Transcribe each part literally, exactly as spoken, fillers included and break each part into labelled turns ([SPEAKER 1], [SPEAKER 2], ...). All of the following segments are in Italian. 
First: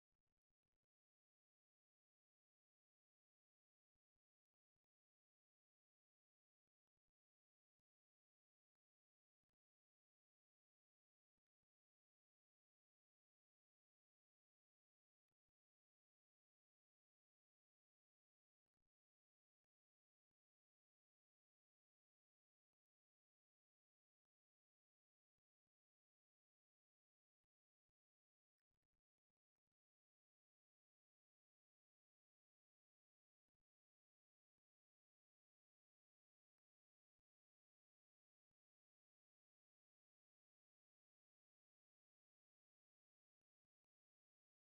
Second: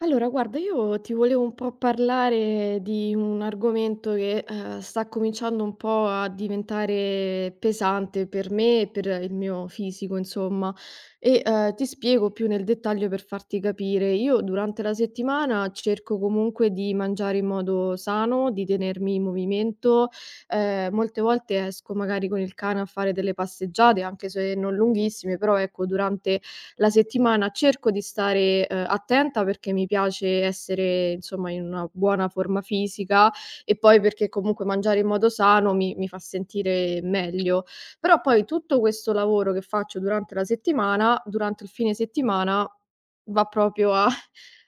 [SPEAKER 1] Allora guarda, io ti volevo un po' parlare di un argomento che, ehm, sta cominciando un po' a diventare pesante per me e per il mio fisico insomma, e, ehm, ti spiego più nel dettaglio per farti capire. Io durante la settimana cerco comunque di mangiare in modo sano, di tenermi in movimento, ehm, molte volte esco magari con il cane a fare delle passeggiate, anche se non lunghissime, però ecco durante la settimana cerco di stare, ehm, attenta perché mi piace essere insomma in una buona forma fisica e poi perché comunque mangiare in modo sano mi mi fa sentire meglio. Però poi tutto questo lavoro che faccio durante la settimana, durante il fine settimana va proprio a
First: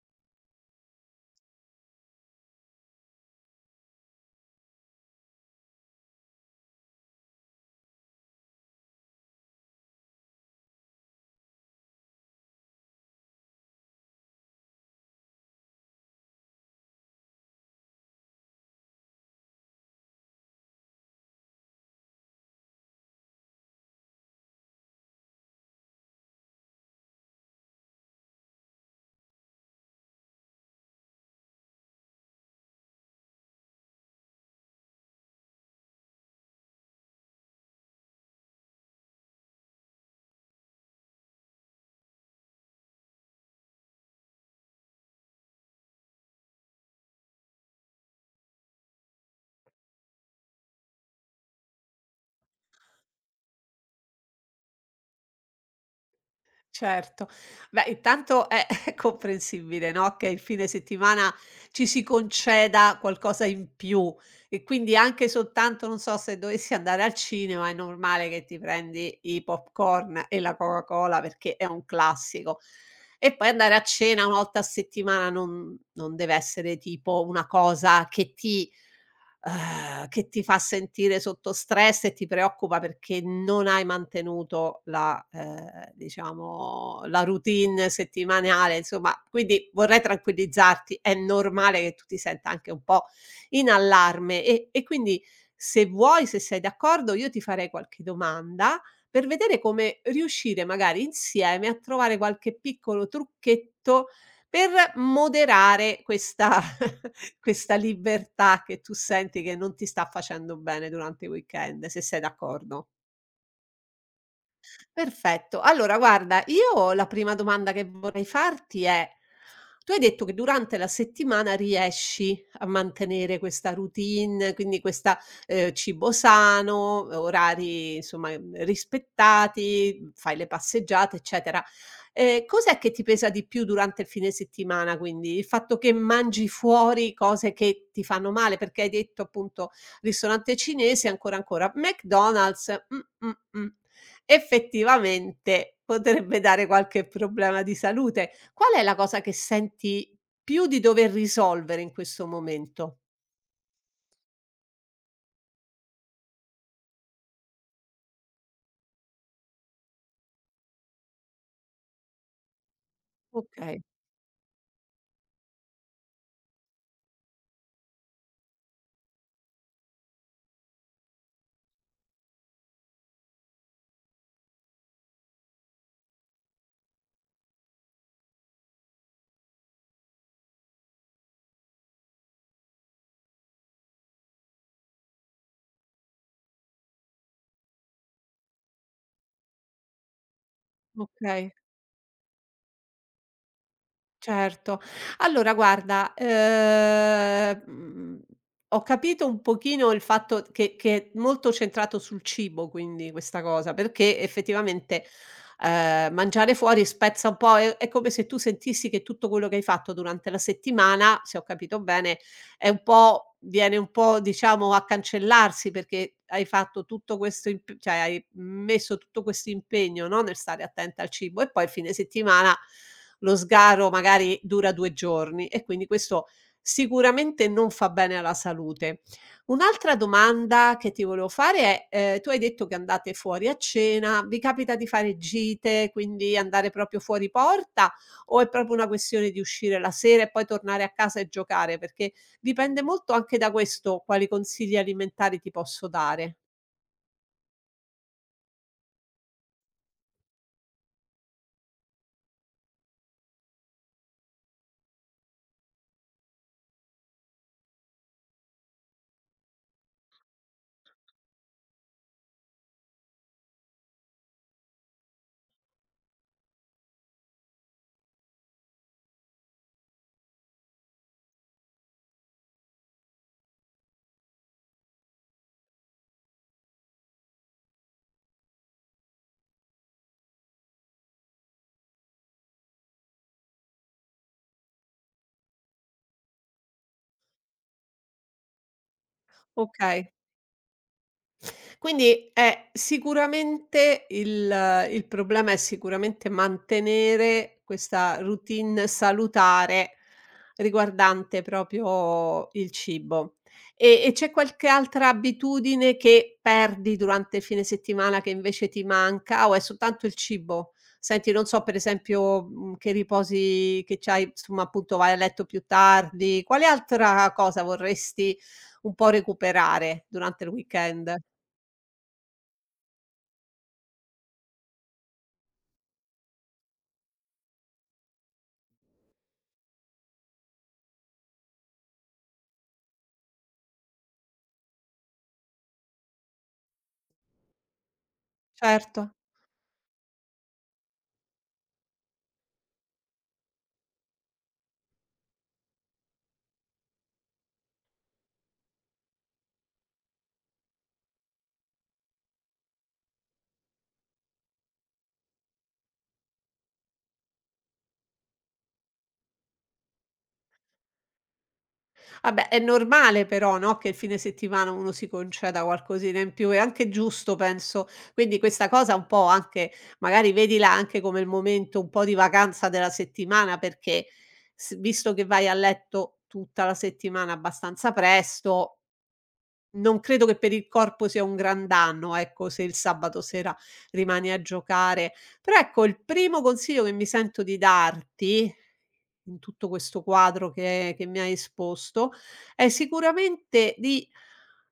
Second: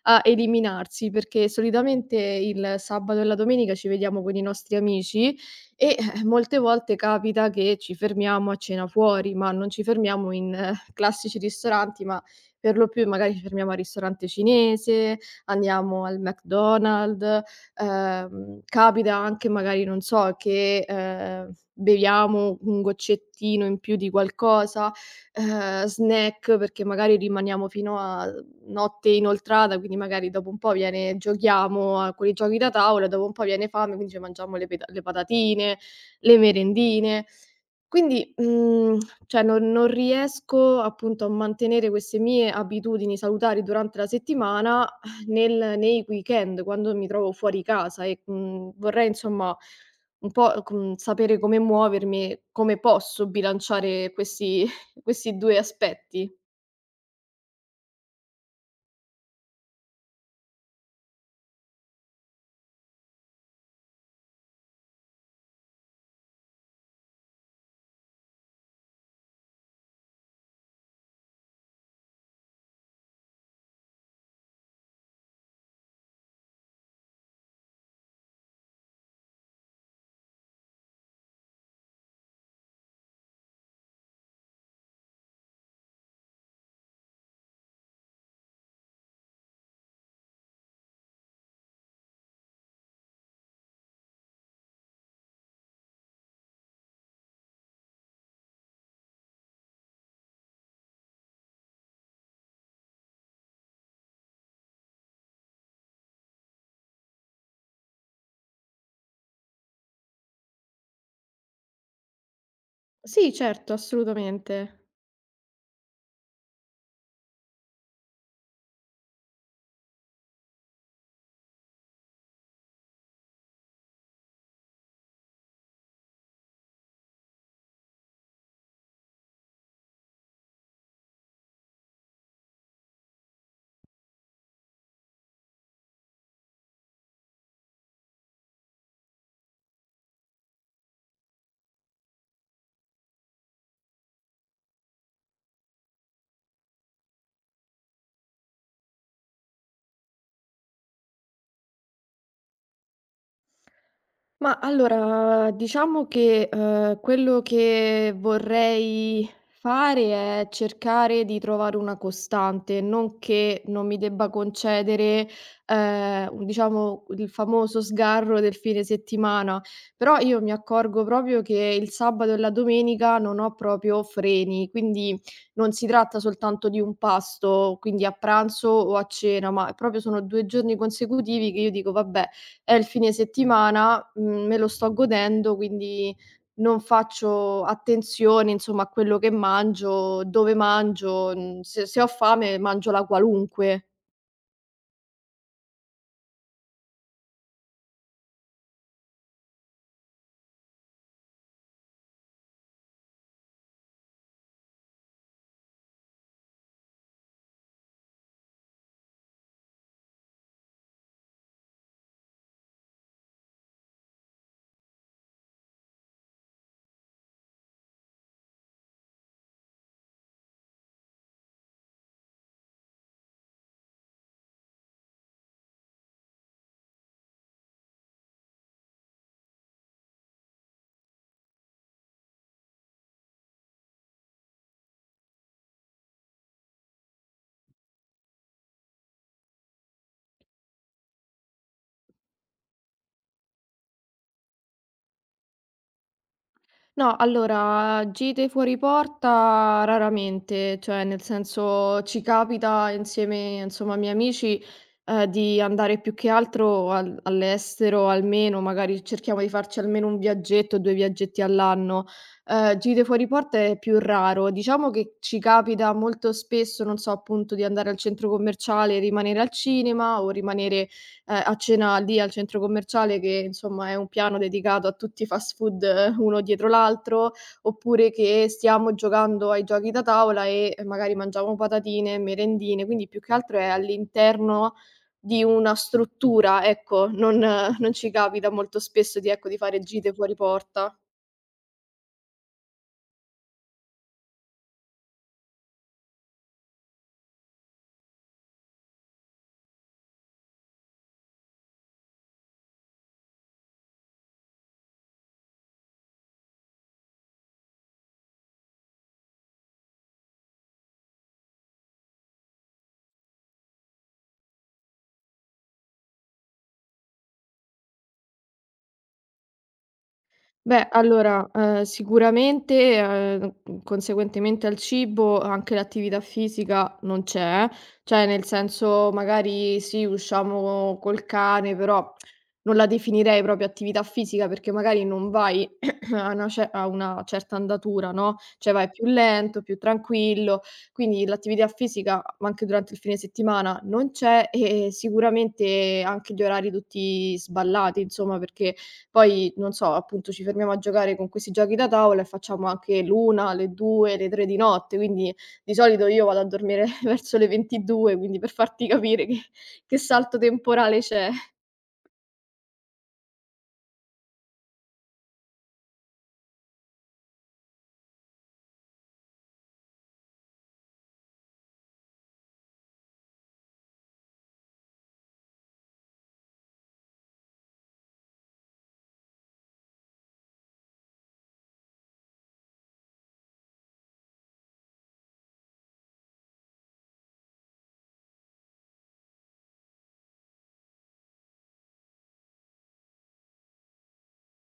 [SPEAKER 1] a eliminarsi, perché solitamente il sabato e la domenica ci vediamo con i nostri amici e, eh, molte volte capita che ci fermiamo a cena fuori, ma non ci fermiamo in eh, classici ristoranti, ma per lo più magari ci fermiamo al ristorante cinese, andiamo al McDonald's, ehm, capita anche magari, non so, che, ehm, beviamo un goccettino in più di qualcosa, ehm, snack perché magari rimaniamo fino a notte inoltrata, quindi magari dopo un po' viene giochiamo a quei giochi da tavola, dopo un po' viene fame, quindi ci mangiamo le peta le patatine, le merendine. Quindi, mhmm, cioè non non riesco appunto a mantenere queste mie abitudini salutari durante la settimana eh, nel nei weekend, quando mi trovo fuori casa e, mhmm, vorrei insomma un po', com sapere come muovermi e come posso bilanciare questi questi due aspetti.
[SPEAKER 2] Certo. Beh, intanto è è comprensibile, no, che il fine settimana ci si conceda qualcosa in più e quindi anche soltanto, non so, se dovessi andare al cinema è normale che ti prendi i popcorn e la Coca-Cola perché è un classico. E poi andare a cena una volta a settimana non non deve essere tipo una cosa che ti uhm, che ti fa sentire sotto stress e ti preoccupa perché non hai mantenuto la ehm, diciamo la routine settimanale, insomma, quindi vorrei tranquillizzarti, è normale che tu ti senta anche un po' in allarme e e quindi se vuoi, se sei d'accordo, io ti farei qualche domanda per vedere come riuscire magari insieme a trovare qualche piccolo trucchetto per moderare questa questa libertà che tu senti che non ti sta facendo bene durante i weekend, se sei d'accordo.
[SPEAKER 1] Sì, certo, assolutamente.
[SPEAKER 2] Perfetto. Allora guarda, io la prima domanda che vorrei farti è: tu hai detto che durante la settimana riesci a mantenere questa routine, quindi questa, ehm, cibo sano, orari insomma, mhmm, rispettati, fai le passeggiate, eccetera. Ehm, cos'è che ti pesa di più durante il fine settimana quindi? Il fatto che mangi fuori cose che ti fanno male? Perché hai detto appunto, ristorante cinese ancora, ancora. McDonald's, mh, mh, mh, effettivamente potrebbe dare qualche problema di salute. Qual è la cosa che senti più di dover risolvere in questo momento?
[SPEAKER 1] Ma allora, diciamo che, uhm, quello che vorrei fare è cercare di trovare una costante, non che
[SPEAKER 2] Okay,
[SPEAKER 1] non mi debba concedere, ehm, un diciamo il famoso sgarro del fine settimana, però io mi accorgo proprio che il sabato e la domenica non ho proprio freni, quindi non si tratta soltanto di un pasto, quindi a pranzo o a cena, ma proprio sono due giorni consecutivi che io dico: "Vabbè, è il fine settimana, mhmm, me lo sto godendo, quindi non faccio attenzione, insomma, a quello che mangio, dove mangio,
[SPEAKER 2] okay.
[SPEAKER 1] mhmm, se se ho fame mangio la qualunque."
[SPEAKER 2] Certo. Allora guarda, ehm, mhmm, ho capito un pochino il fatto che che è molto centrato sul cibo quindi questa cosa, perché effettivamente, ehm, mangiare fuori spezza un po' è è come se tu sentissi che tutto quello che hai fatto durante la settimana, se ho capito bene, è un po' viene un po' diciamo a cancellarsi perché hai fatto tutto questo imp cioè hai messo tutto questo impegno, no, nel stare attenta al cibo e poi il fine settimana lo sgarro magari dura due giorni e quindi questo sicuramente non fa bene alla salute. Un'altra domanda che ti volevo fare è, ehm, tu hai detto che andate fuori a cena, vi capita di fare gite, quindi andare proprio fuori porta o è proprio una questione di uscire la sera e poi tornare a casa e giocare? Perché dipende molto anche da questo quali consigli alimentari ti posso dare.
[SPEAKER 1] No, allora gite fuori porta raramente, cioè nel senso ci capita insieme insomma a miei amici, ehm, di andare più che altro al all'estero almeno, magari cerchiamo di farci almeno un viaggetto, due viaggetti all'anno. Ehm, gite fuori porta è più raro. Diciamo che ci capita molto spesso, non so, appunto di andare al centro commerciale e rimanere al cinema o rimanere ehm, a cena lì al centro commerciale che insomma è un piano dedicato a tutti i fast food eh, uno dietro l'altro, oppure che stiamo giocando ai giochi da tavola e eh, magari mangiamo patatine, merendine, quindi più che altro è all'interno di una struttura, ecco, non eh, non ci capita molto spesso di ecco, di fare gite
[SPEAKER 2] Okay.
[SPEAKER 1] fuori porta.
[SPEAKER 2] Quindi è sicuramente il il problema è sicuramente mantenere questa routine salutare riguardante proprio il cibo. E e c'è qualche altra abitudine che perdi durante il fine settimana che invece ti manca o è soltanto il cibo? Senti, non so per esempio, mhmm, che riposi che c'hai insomma appunto vai a letto più tardi, quale altra cosa vorresti un po' recuperare durante il
[SPEAKER 1] Beh,
[SPEAKER 2] weekend?
[SPEAKER 1] allora, ehm, sicuramente, ehm, mhmm, conseguentemente al cibo anche l'attività fisica non c'è, cioè nel senso magari sì, usciamo col cane, però non la definirei proprio attività fisica perché magari non vai a una ce a una certa andatura, no, cioè vai
[SPEAKER 2] Certo.
[SPEAKER 1] più lento, più tranquillo, quindi l'attività fisica ma anche durante il fine settimana non c'è e sicuramente anche gli orari tutti sballati insomma perché poi, non so, appunto ci fermiamo a giocare con questi giochi da tavola e facciamo anche l'una, le due, le tre di notte, quindi di solito io vado a dormire verso le ventidue, quindi per farti capire che che salto temporale c'è.
[SPEAKER 2] Vabbè, è normale però, no, che il fine settimana uno si conceda qualcosina in più, è anche giusto penso. Quindi questa cosa un po' anche magari vedila anche come il momento un po' di vacanza della settimana, perché s visto che vai a letto tutta la settimana abbastanza presto, non credo che per il corpo sia un gran danno, ecco, se il sabato sera rimani a giocare. Però ecco, il primo consiglio che mi sento di darti, in tutto questo quadro che che mi hai esposto, è sicuramente di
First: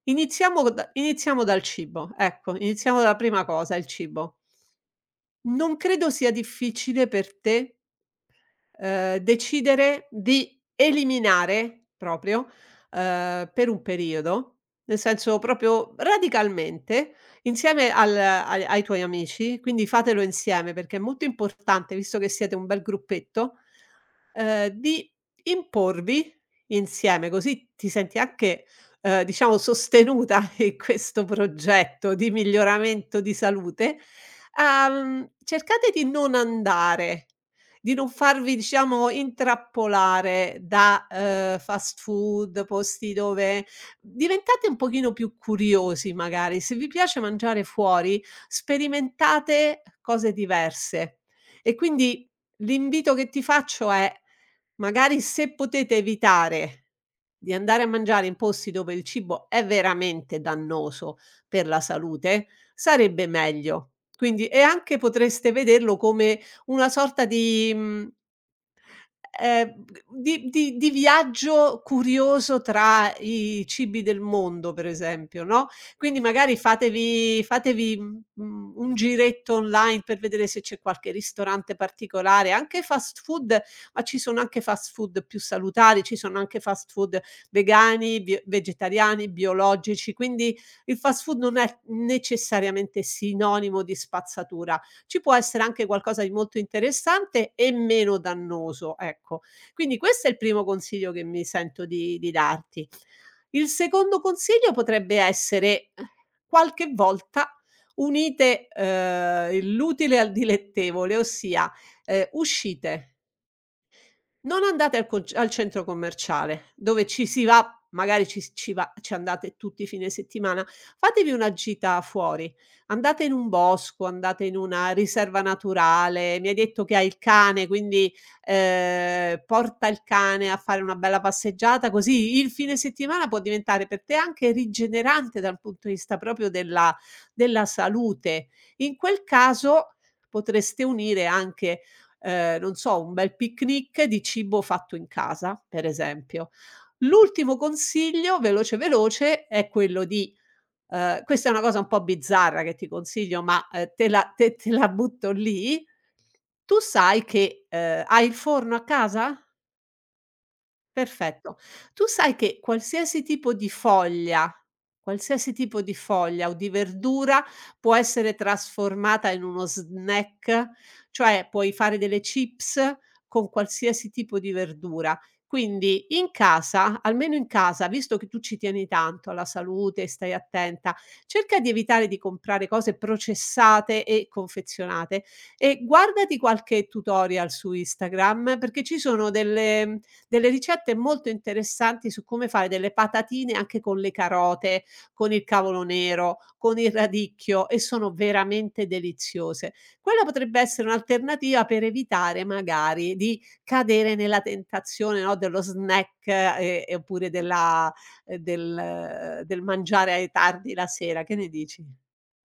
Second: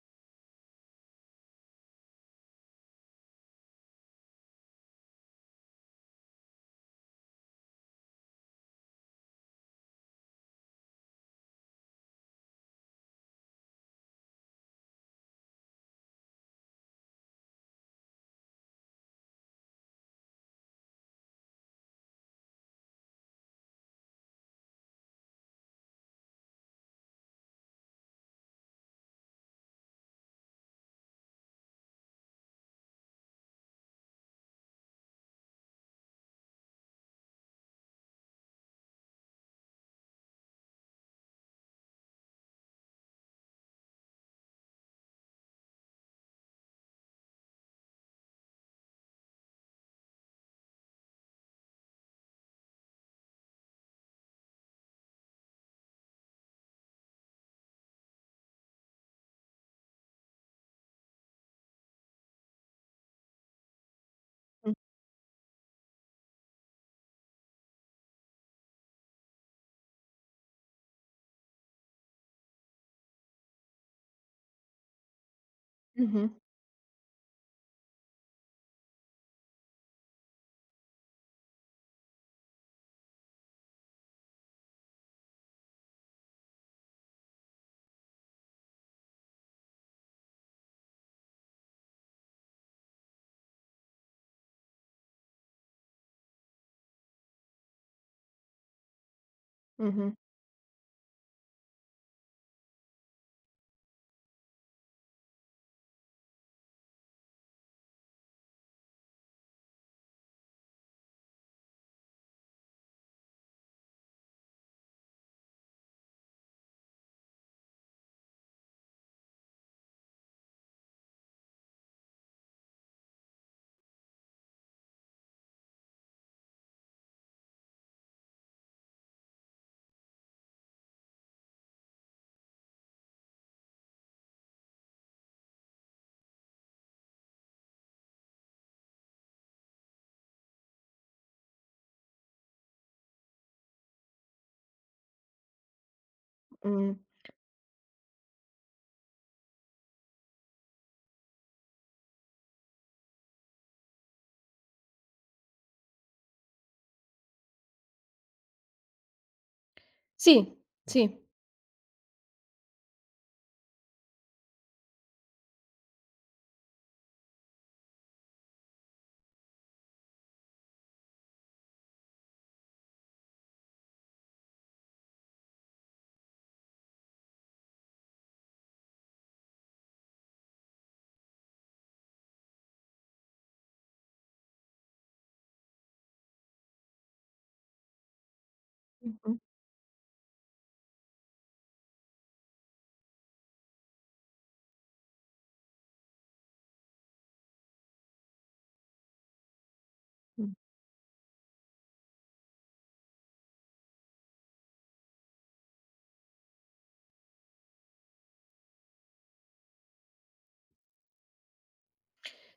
[SPEAKER 2] iniziamo da iniziamo dal cibo, ecco, iniziamo dalla prima cosa, il cibo. Non credo sia difficile per te. Ehm, decidere di eliminare proprio, ehm, per un periodo, nel senso proprio radicalmente, insieme al ai ai tuoi amici, quindi fatelo insieme perché è molto importante, visto che siete un bel gruppetto, ehm, di imporvi insieme, così ti senti anche, ehm, diciamo sostenuta in questo progetto di miglioramento di salute. Uhm, cercate di non andare di non farvi, diciamo, intrappolare da, ehm, fast food, posti dove diventate un pochino più curiosi magari. Se vi piace mangiare fuori, sperimentate cose diverse. E quindi l'invito che ti faccio è: magari se potete evitare di andare a mangiare in posti dove il cibo è veramente dannoso per la salute, sarebbe meglio. Quindi e
[SPEAKER 1] Mh.
[SPEAKER 2] anche potreste vederlo come una sorta di mhmm, ehm, di di di viaggio curioso tra i cibi del mondo, per esempio, no, quindi
[SPEAKER 1] Mh-mh.
[SPEAKER 2] magari fatevi fatevi, mhmm, un giretto online per vedere se c'è qualche ristorante particolare, anche fast food, ma ci sono anche fast food più salutari, ci sono anche fast food vegani, bio vegetariani, biologici, quindi il fast food non è necessariamente sinonimo di spazzatura, ci può essere anche qualcosa di molto interessante e meno dannoso, ecco. Quindi
[SPEAKER 1] Mh-mh.
[SPEAKER 2] questo è il primo consiglio che mi sento di di darti. Il secondo consiglio potrebbe essere qualche volta unite, ehm, l'utile al dilettevole, ossia, ehm, uscite. Non andate al conc al centro commerciale, dove ci si va magari ci s ci va ci andate tutti i fine settimana, fatevi una gita fuori, andate in un bosco, andate in una riserva naturale. Mi hai detto che hai il cane, quindi, ehm, porta il cane a fare una bella passeggiata, così il fine settimana può diventare per te anche rigenerante dal punto di vista proprio della della salute. In quel caso potreste unire anche ehm, non so, un bel picnic di cibo fatto in casa, per esempio.
[SPEAKER 1] Mh.
[SPEAKER 2] L'ultimo consiglio, veloce, veloce, è quello di ehm, questa è una cosa un po' bizzarra che ti consiglio, ma, ehm, te la te te la butto lì: tu sai che, ehm, hai il forno a casa?
[SPEAKER 1] Sì, sì.
[SPEAKER 2] Perfetto. Tu sai che qualsiasi tipo di foglia qualsiasi tipo di foglia o di verdura può essere trasformata in uno snack, cioè puoi fare delle chips con qualsiasi tipo di verdura. Quindi in casa, almeno in casa, visto che tu ci tieni tanto alla salute e stai attenta, cerca di evitare di comprare cose processate e confezionate e guardati qualche tutorial su Instagram perché ci sono
[SPEAKER 1] Mh-mh.
[SPEAKER 2] delle delle ricette molto interessanti su come fare delle patatine anche con le carote, con il cavolo nero, con il radicchio e sono veramente deliziose. Quella
[SPEAKER 1] Mh.
[SPEAKER 2] potrebbe essere un'alternativa per evitare magari di cadere nella tentazione, no, dello snack, ehm, e oppure della ehm, del eh, del mangiare ai tardi la sera. Che ne dici?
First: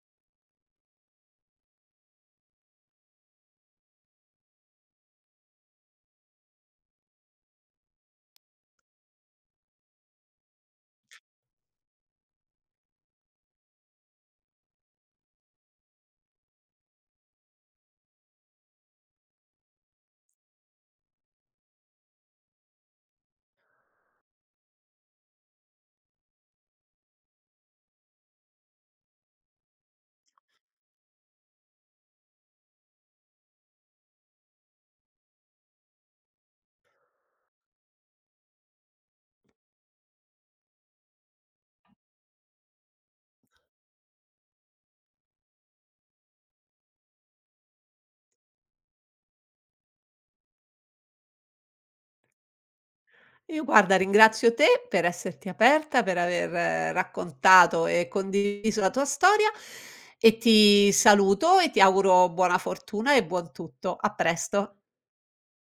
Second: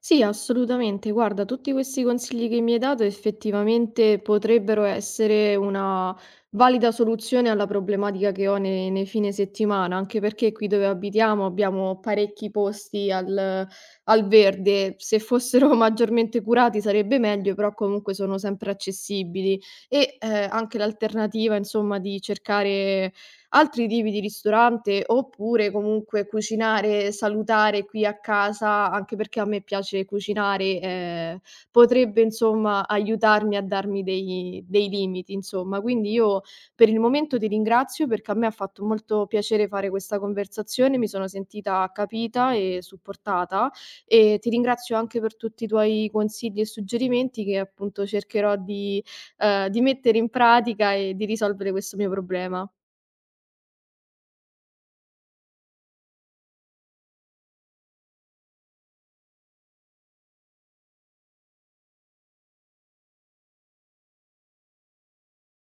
[SPEAKER 1] Sì, assolutamente. Guarda, tutti questi consigli che mi hai dato effettivamente potrebbero essere una valida soluzione alla problematica che ho nei, nei fine settimana, anche perché qui dove abitiamo abbiamo parecchi posti al, al verde. Se fossero maggiormente curati sarebbe meglio, però comunque sono sempre accessibili. E eh, anche l'alternativa, insomma, di cercare altri tipi di ristorante, oppure comunque cucinare salutare qui a casa, anche perché a me piace cucinare, ehm, potrebbe insomma aiutarmi a darmi dei dei limiti insomma. Quindi io per il momento ti ringrazio perché a me ha fatto molto piacere fare questa conversazione, mi sono sentita capita e supportata e ti ringrazio anche per tutti i tuoi consigli e suggerimenti che appunto cercherò di, ehm, di mettere in pratica e di risolvere questo mio problema.
[SPEAKER 2] Io guarda, ringrazio te per esserti aperta, per aver eh, raccontato e condiviso la tua storia e ti saluto e ti auguro buona fortuna e buon tutto. A presto.